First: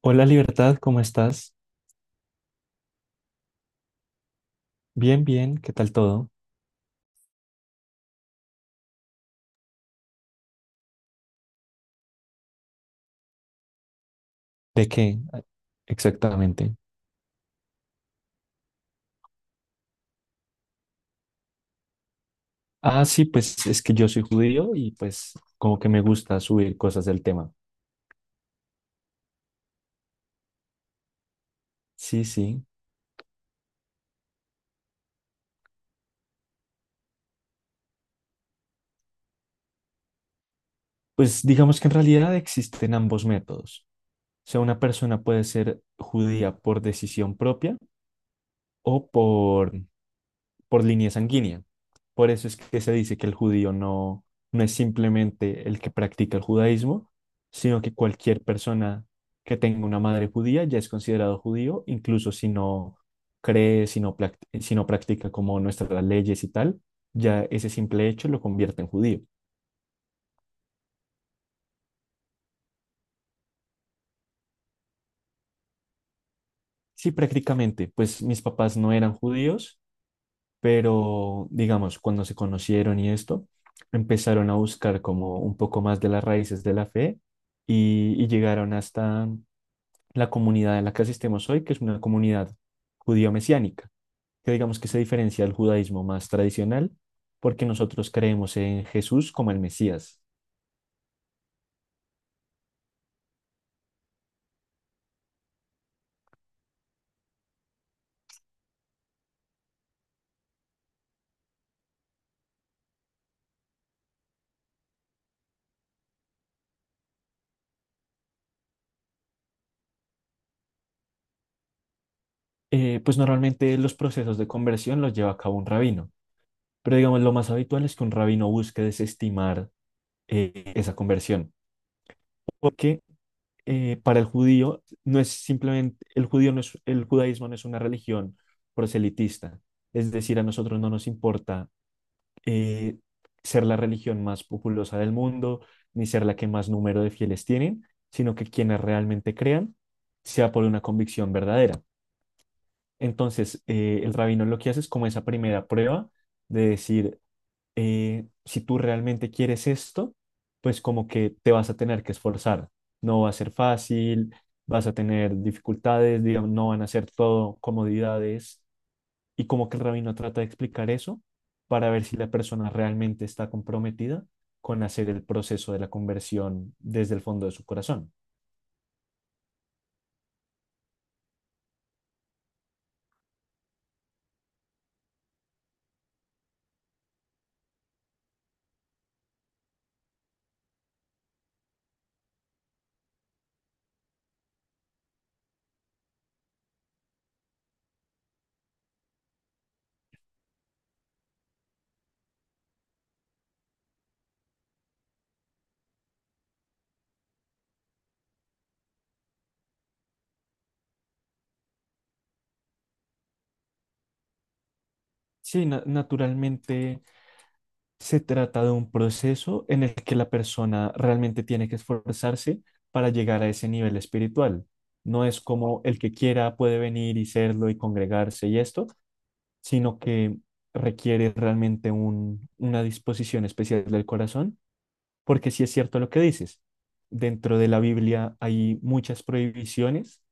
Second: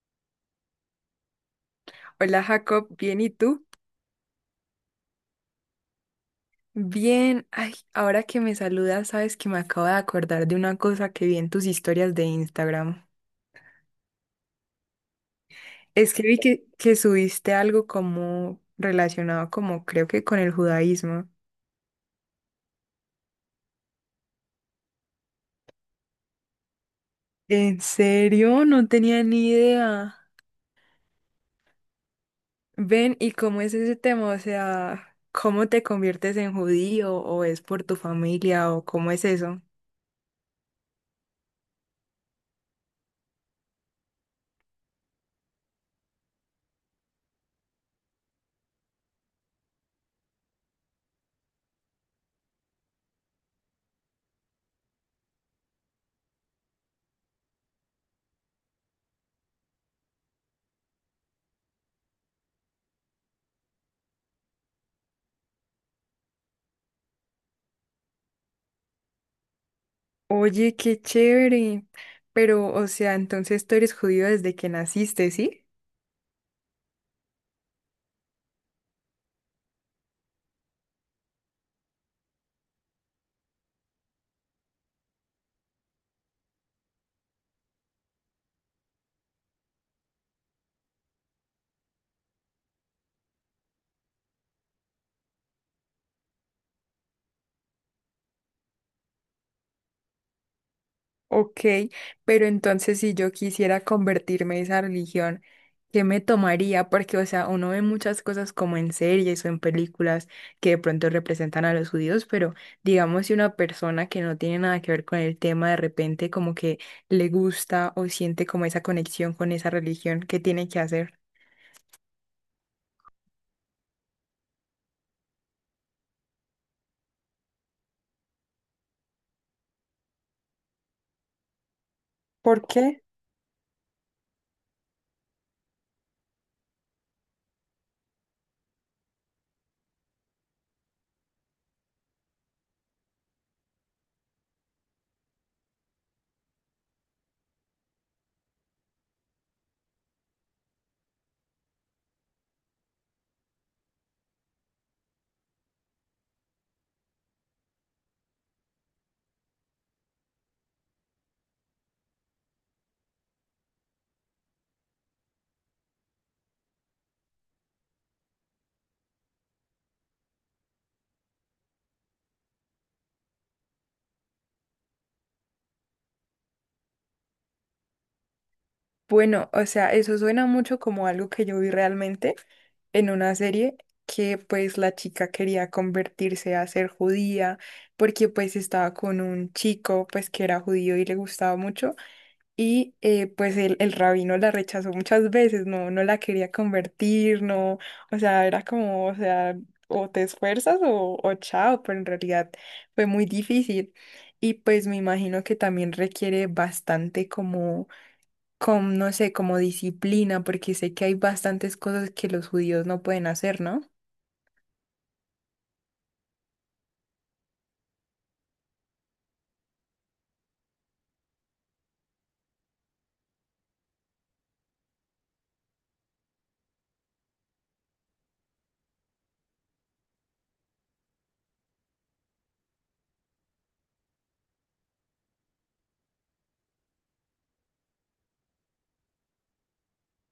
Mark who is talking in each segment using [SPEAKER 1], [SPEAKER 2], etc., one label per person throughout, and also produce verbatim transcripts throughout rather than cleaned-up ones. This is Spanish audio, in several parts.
[SPEAKER 1] Hola Libertad, ¿cómo estás?
[SPEAKER 2] Hola Jacob, bien, ¿y tú?
[SPEAKER 1] Bien, bien, ¿qué tal todo?
[SPEAKER 2] Bien, ay, ahora que me saludas, sabes que me acabo de acordar de una cosa que vi en tus historias de Instagram.
[SPEAKER 1] ¿De qué ah,
[SPEAKER 2] Es que vi que,
[SPEAKER 1] exactamente?
[SPEAKER 2] que subiste algo como relacionado como creo que con el judaísmo.
[SPEAKER 1] Ah, sí, pues es que yo soy judío y pues como que me gusta subir cosas del tema.
[SPEAKER 2] ¿En serio? No tenía ni idea.
[SPEAKER 1] Sí, sí.
[SPEAKER 2] Ven, ¿y cómo es ese tema? O sea, ¿cómo te conviertes en judío o es por tu familia o cómo es eso?
[SPEAKER 1] Pues digamos que en realidad existen ambos métodos. O sea, una persona puede ser judía por decisión propia o por por línea sanguínea. Por eso es que se dice que el judío no, no es simplemente el que practica el judaísmo, sino que cualquier persona que tenga una madre judía ya es considerado judío, incluso si no cree, si no, plac- si no practica como nuestras leyes y tal, ya ese simple hecho lo convierte en judío.
[SPEAKER 2] Oye, qué chévere. Pero, o sea, entonces tú eres judío desde que naciste, ¿sí?
[SPEAKER 1] Sí, prácticamente, pues mis papás no eran judíos, pero digamos, cuando se conocieron y esto, empezaron a buscar como un poco más de las raíces de la fe y, y llegaron hasta la comunidad en la que asistimos hoy, que es una comunidad judío-mesiánica, que digamos que se diferencia del judaísmo más tradicional porque nosotros creemos en Jesús como el Mesías.
[SPEAKER 2] Ok, pero entonces si yo quisiera convertirme a esa religión, ¿qué me tomaría? Porque, o sea, uno ve muchas cosas como en series o en películas que de pronto representan a los judíos, pero digamos si una persona que no tiene nada que ver con el tema de repente como que le gusta o siente como esa conexión con esa religión, ¿qué tiene que hacer?
[SPEAKER 1] Eh, pues normalmente los procesos de conversión los lleva a cabo un rabino, pero digamos lo más habitual es que un rabino busque desestimar eh, esa conversión,
[SPEAKER 2] ¿Por qué?
[SPEAKER 1] porque eh, para el judío no es simplemente, el judío no es, el judaísmo no es una religión proselitista. Es decir, a nosotros no nos importa eh, ser la religión más populosa del mundo, ni ser la que más número de fieles tienen, sino que quienes realmente crean sea por una convicción verdadera. Entonces, eh, el rabino lo que hace es como esa primera prueba de decir, eh, si tú realmente quieres esto, pues como que te vas a tener que esforzar. No va a ser fácil, vas a tener dificultades, digamos, no van a ser todo comodidades. Y como que el rabino trata de explicar eso para ver si la persona realmente está comprometida con hacer el proceso de la conversión desde el fondo de su corazón.
[SPEAKER 2] Bueno, o sea, eso suena mucho como algo que yo vi realmente en una serie que pues la chica quería convertirse a ser judía porque pues estaba con un chico pues que era judío y le gustaba mucho y eh, pues el, el rabino la rechazó muchas veces, no, no la quería convertir, no, o sea, era como, o sea, o te esfuerzas o, o chao, pero en realidad fue muy difícil y pues me imagino que también requiere bastante como con, no sé, como disciplina, porque sé que hay bastantes cosas que los judíos no pueden hacer, ¿no?
[SPEAKER 1] Sí, na- naturalmente. Se trata de un proceso en el que la persona realmente tiene que esforzarse para llegar a ese nivel espiritual. No es como el que quiera puede venir y serlo y congregarse y esto, sino que requiere realmente un- una disposición especial del corazón, porque sí es cierto lo que dices. Dentro de la Biblia hay muchas prohibiciones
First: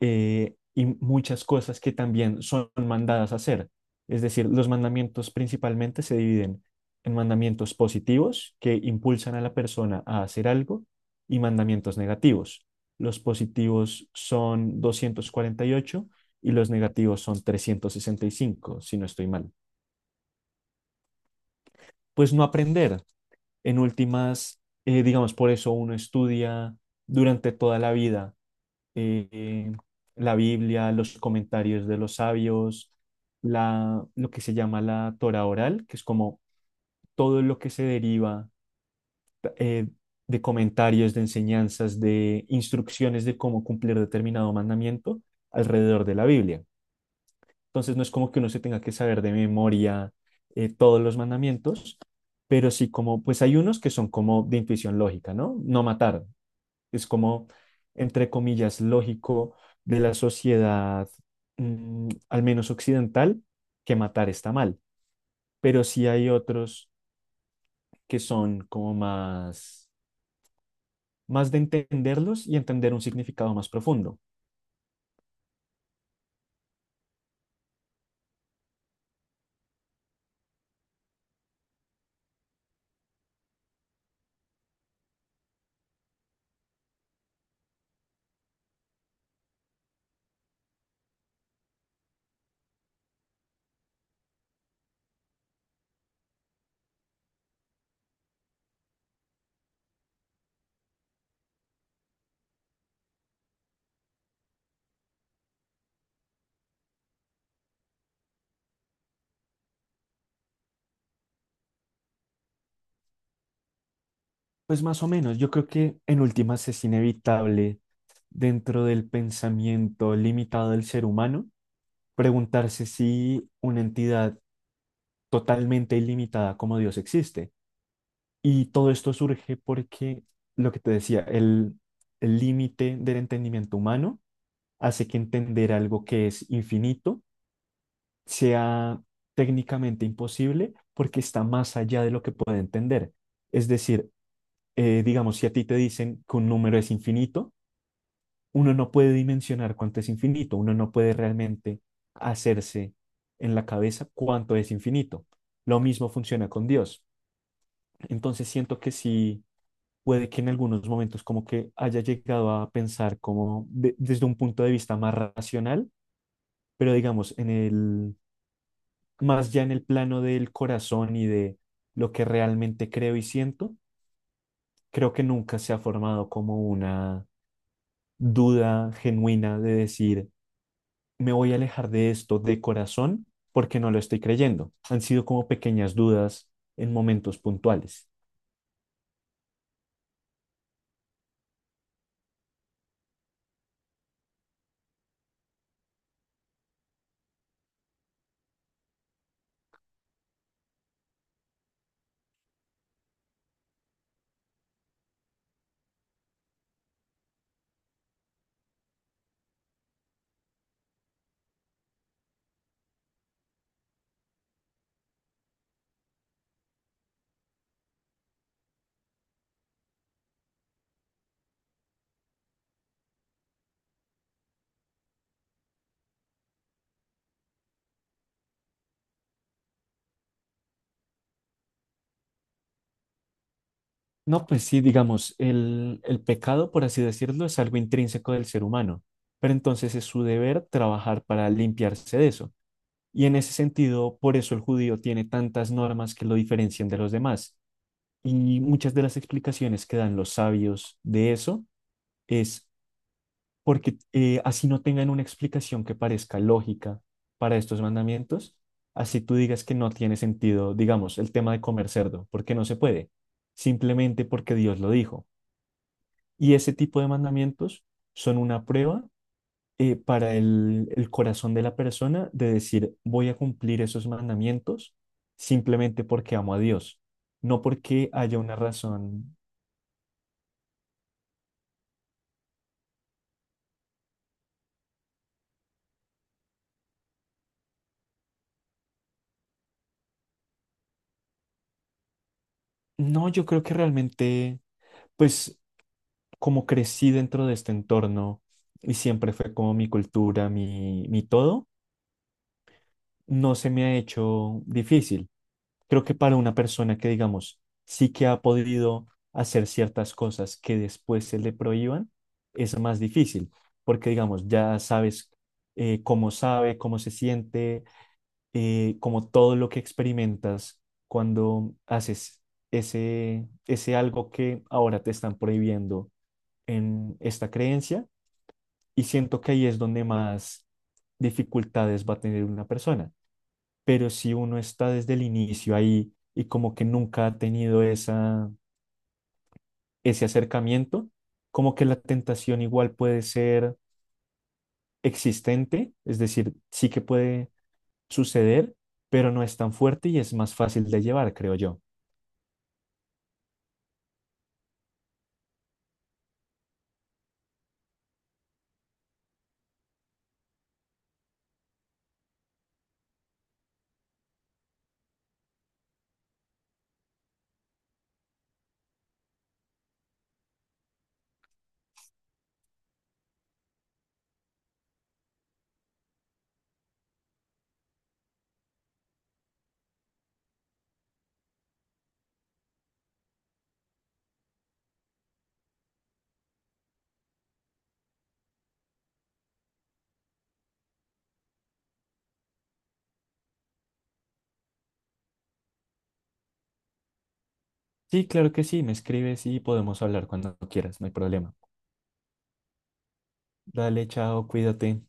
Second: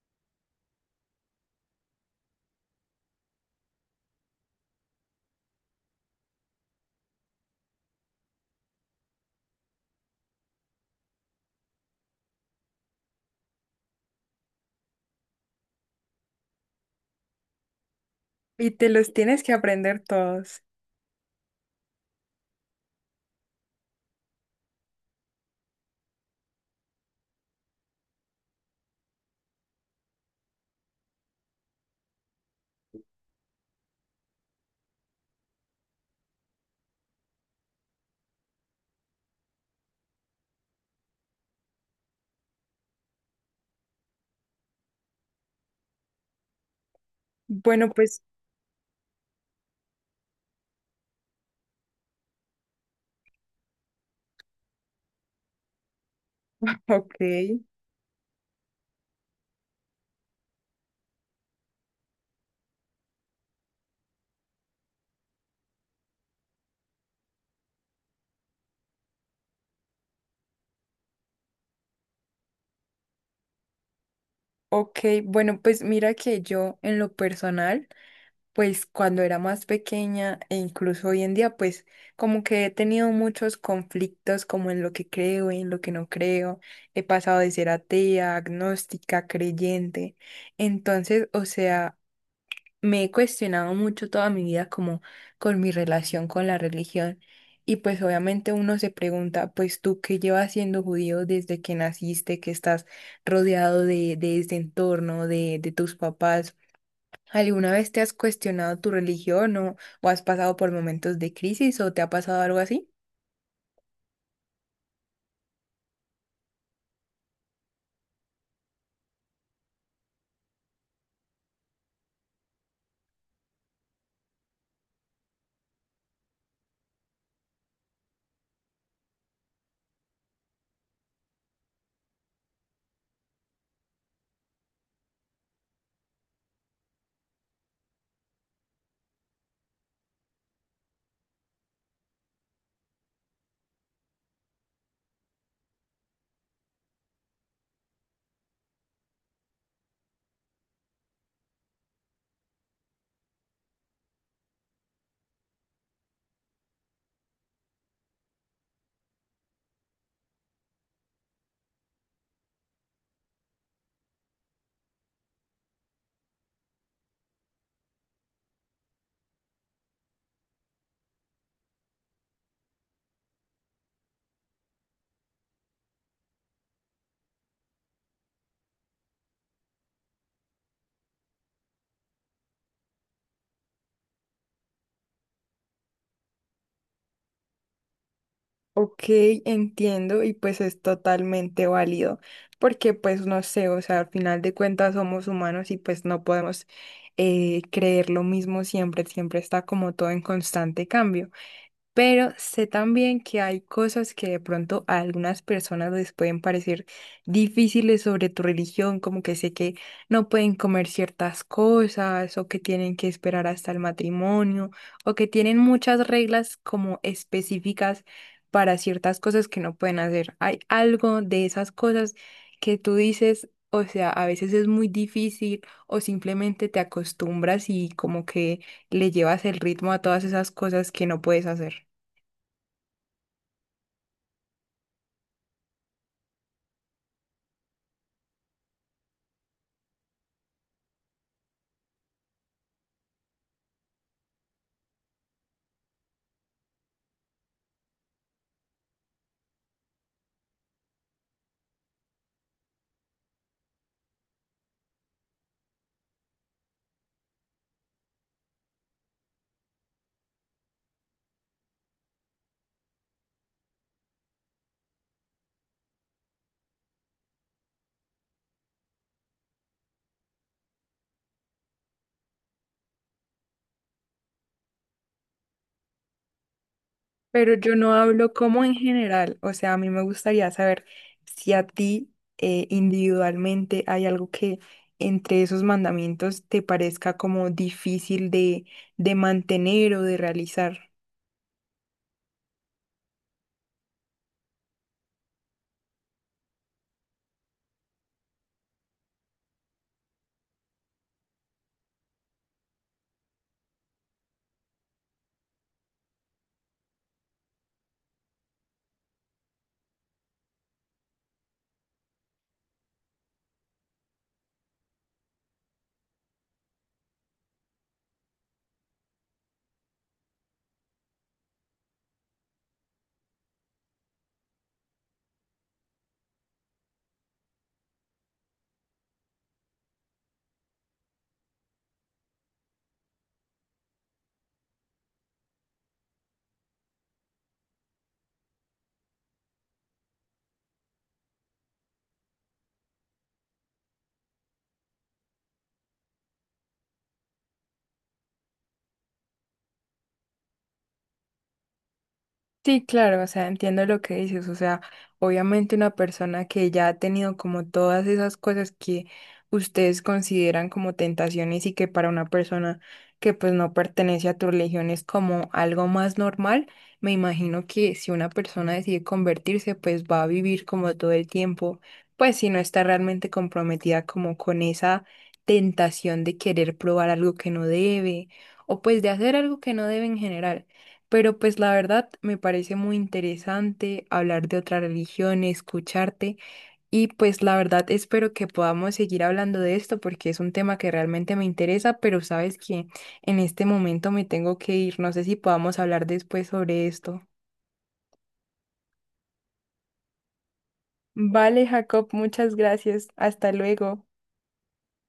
[SPEAKER 1] eh, y muchas cosas que también son mandadas a hacer. Es decir, los mandamientos principalmente se dividen en mandamientos positivos que impulsan a la persona a hacer algo y mandamientos negativos. Los positivos son doscientos cuarenta y ocho y los negativos son trescientos sesenta y
[SPEAKER 2] Y
[SPEAKER 1] cinco
[SPEAKER 2] te
[SPEAKER 1] si no
[SPEAKER 2] los
[SPEAKER 1] estoy
[SPEAKER 2] tienes
[SPEAKER 1] mal.
[SPEAKER 2] que aprender todos.
[SPEAKER 1] Pues no aprender. En últimas, eh, digamos, por eso uno estudia durante toda la vida eh, la Biblia, los comentarios de los sabios, la, lo que se llama la Torah oral, que es como todo lo que se deriva eh, de comentarios, de enseñanzas, de instrucciones de cómo cumplir determinado mandamiento alrededor de la Biblia.
[SPEAKER 2] Bueno,
[SPEAKER 1] Entonces no es
[SPEAKER 2] pues,
[SPEAKER 1] como que uno se tenga que saber de memoria eh, todos los mandamientos, pero sí como, pues hay unos que son como de intuición lógica, ¿no? No matar, es como,
[SPEAKER 2] ok,
[SPEAKER 1] entre comillas, lógico de la sociedad, mm, al menos occidental, que matar está mal. Pero sí hay otros que son como más, más de entenderlos y entender un significado más profundo.
[SPEAKER 2] ok, bueno, pues mira que yo en lo personal, pues cuando era más pequeña e incluso hoy en día, pues como que he tenido muchos conflictos como en lo que creo, en lo que no creo, he pasado de ser atea, agnóstica, creyente, entonces, o sea, me he cuestionado mucho toda mi vida como con mi relación con la religión y pues obviamente uno se pregunta, pues tú que llevas siendo judío desde que naciste, que estás rodeado de, de este entorno, de, de tus papás, ¿alguna vez te has cuestionado tu religión o, o has pasado por momentos de crisis o te ha pasado algo así?
[SPEAKER 1] Pues más o menos, yo creo que en últimas es inevitable dentro del pensamiento limitado del ser humano preguntarse si una entidad totalmente ilimitada como Dios existe. Y todo esto surge porque, lo que te decía, el el límite del entendimiento humano hace que entender algo que es infinito sea técnicamente imposible porque está más allá de lo que puede entender. Es decir, eh, digamos, si a ti te dicen que un número es infinito, uno no puede dimensionar cuánto es infinito, uno no puede realmente hacerse en la cabeza cuánto es infinito. Lo mismo funciona con Dios. Entonces siento que sí, puede que en algunos momentos como que haya llegado a pensar como de- desde un punto de vista más racional, pero digamos, en el, más ya en el plano del corazón y de lo que realmente creo y siento, creo que nunca se ha formado como una duda genuina de decir, me voy a alejar de esto de corazón porque no lo estoy creyendo. Han sido como pequeñas dudas en momentos puntuales.
[SPEAKER 2] Ok, entiendo y pues es totalmente válido porque pues no sé, o sea, al final de cuentas somos humanos y pues no podemos eh, creer lo mismo siempre, siempre está como todo en constante cambio. Pero sé también que hay cosas que de pronto a algunas personas les pueden parecer difíciles sobre tu religión, como que sé que no pueden comer ciertas cosas o que tienen que esperar hasta el matrimonio o que tienen muchas reglas como específicas para ciertas cosas que no pueden hacer. Hay algo de esas cosas que tú dices, o sea, a veces es muy difícil o simplemente te acostumbras y como que le llevas el ritmo a todas esas cosas que no puedes hacer.
[SPEAKER 1] No, pues sí, digamos, el, el pecado, por así decirlo, es algo intrínseco del ser humano, pero entonces es su deber trabajar para limpiarse de eso. Y en ese sentido, por eso el judío tiene tantas normas que lo diferencian de los demás. Y muchas de las explicaciones que dan los sabios de eso es porque, eh, así no tengan una explicación que parezca lógica para estos mandamientos, así tú digas que no tiene sentido, digamos, el tema de comer cerdo, porque no se puede, simplemente porque Dios lo dijo. Y ese tipo de mandamientos son una prueba eh, para el, el corazón de la persona de decir, voy a cumplir esos mandamientos simplemente porque amo a Dios,
[SPEAKER 2] Pero
[SPEAKER 1] no
[SPEAKER 2] yo no
[SPEAKER 1] porque
[SPEAKER 2] hablo
[SPEAKER 1] haya una
[SPEAKER 2] como en
[SPEAKER 1] razón.
[SPEAKER 2] general, o sea, a mí me gustaría saber si a ti eh, individualmente hay algo que entre esos mandamientos te parezca como difícil de, de mantener o de realizar.
[SPEAKER 1] No, yo creo que realmente, pues como crecí dentro de este entorno y siempre fue como mi cultura, mi, mi todo, no se me ha hecho difícil. Creo que para una persona que, digamos, sí que ha podido hacer ciertas cosas que después se le prohíban, es más difícil, porque, digamos, ya sabes eh, cómo sabe, cómo se siente, eh, como todo lo que experimentas cuando haces ese, ese algo que ahora te están prohibiendo en esta creencia. Y siento que ahí es donde más dificultades va a tener una persona, pero si uno está desde el inicio ahí y como que nunca ha tenido esa, ese acercamiento, como que la tentación igual puede ser existente, es decir, sí que puede suceder, pero no es tan fuerte y es más fácil de llevar, creo yo.
[SPEAKER 2] Sí, claro, o sea, entiendo lo que dices, o sea, obviamente una persona que ya ha tenido como todas esas cosas que ustedes consideran como tentaciones y que para una persona que pues no pertenece a tu religión es como algo más normal, me imagino que si una persona decide convertirse, pues va a vivir como todo el tiempo, pues si no está realmente comprometida como con esa tentación de querer probar algo que no debe o pues de hacer algo que no debe en general. Pero pues la verdad me parece muy interesante hablar de otra religión, escucharte y pues la verdad espero que podamos seguir hablando de esto porque es un tema que realmente me interesa, pero sabes que en este momento me tengo que ir. No sé si podamos hablar después sobre esto.
[SPEAKER 1] Sí, claro que sí, me escribes y podemos hablar cuando quieras, no hay problema.
[SPEAKER 2] Vale, Jacob, muchas gracias. Hasta
[SPEAKER 1] Dale,
[SPEAKER 2] luego.
[SPEAKER 1] chao, cuídate.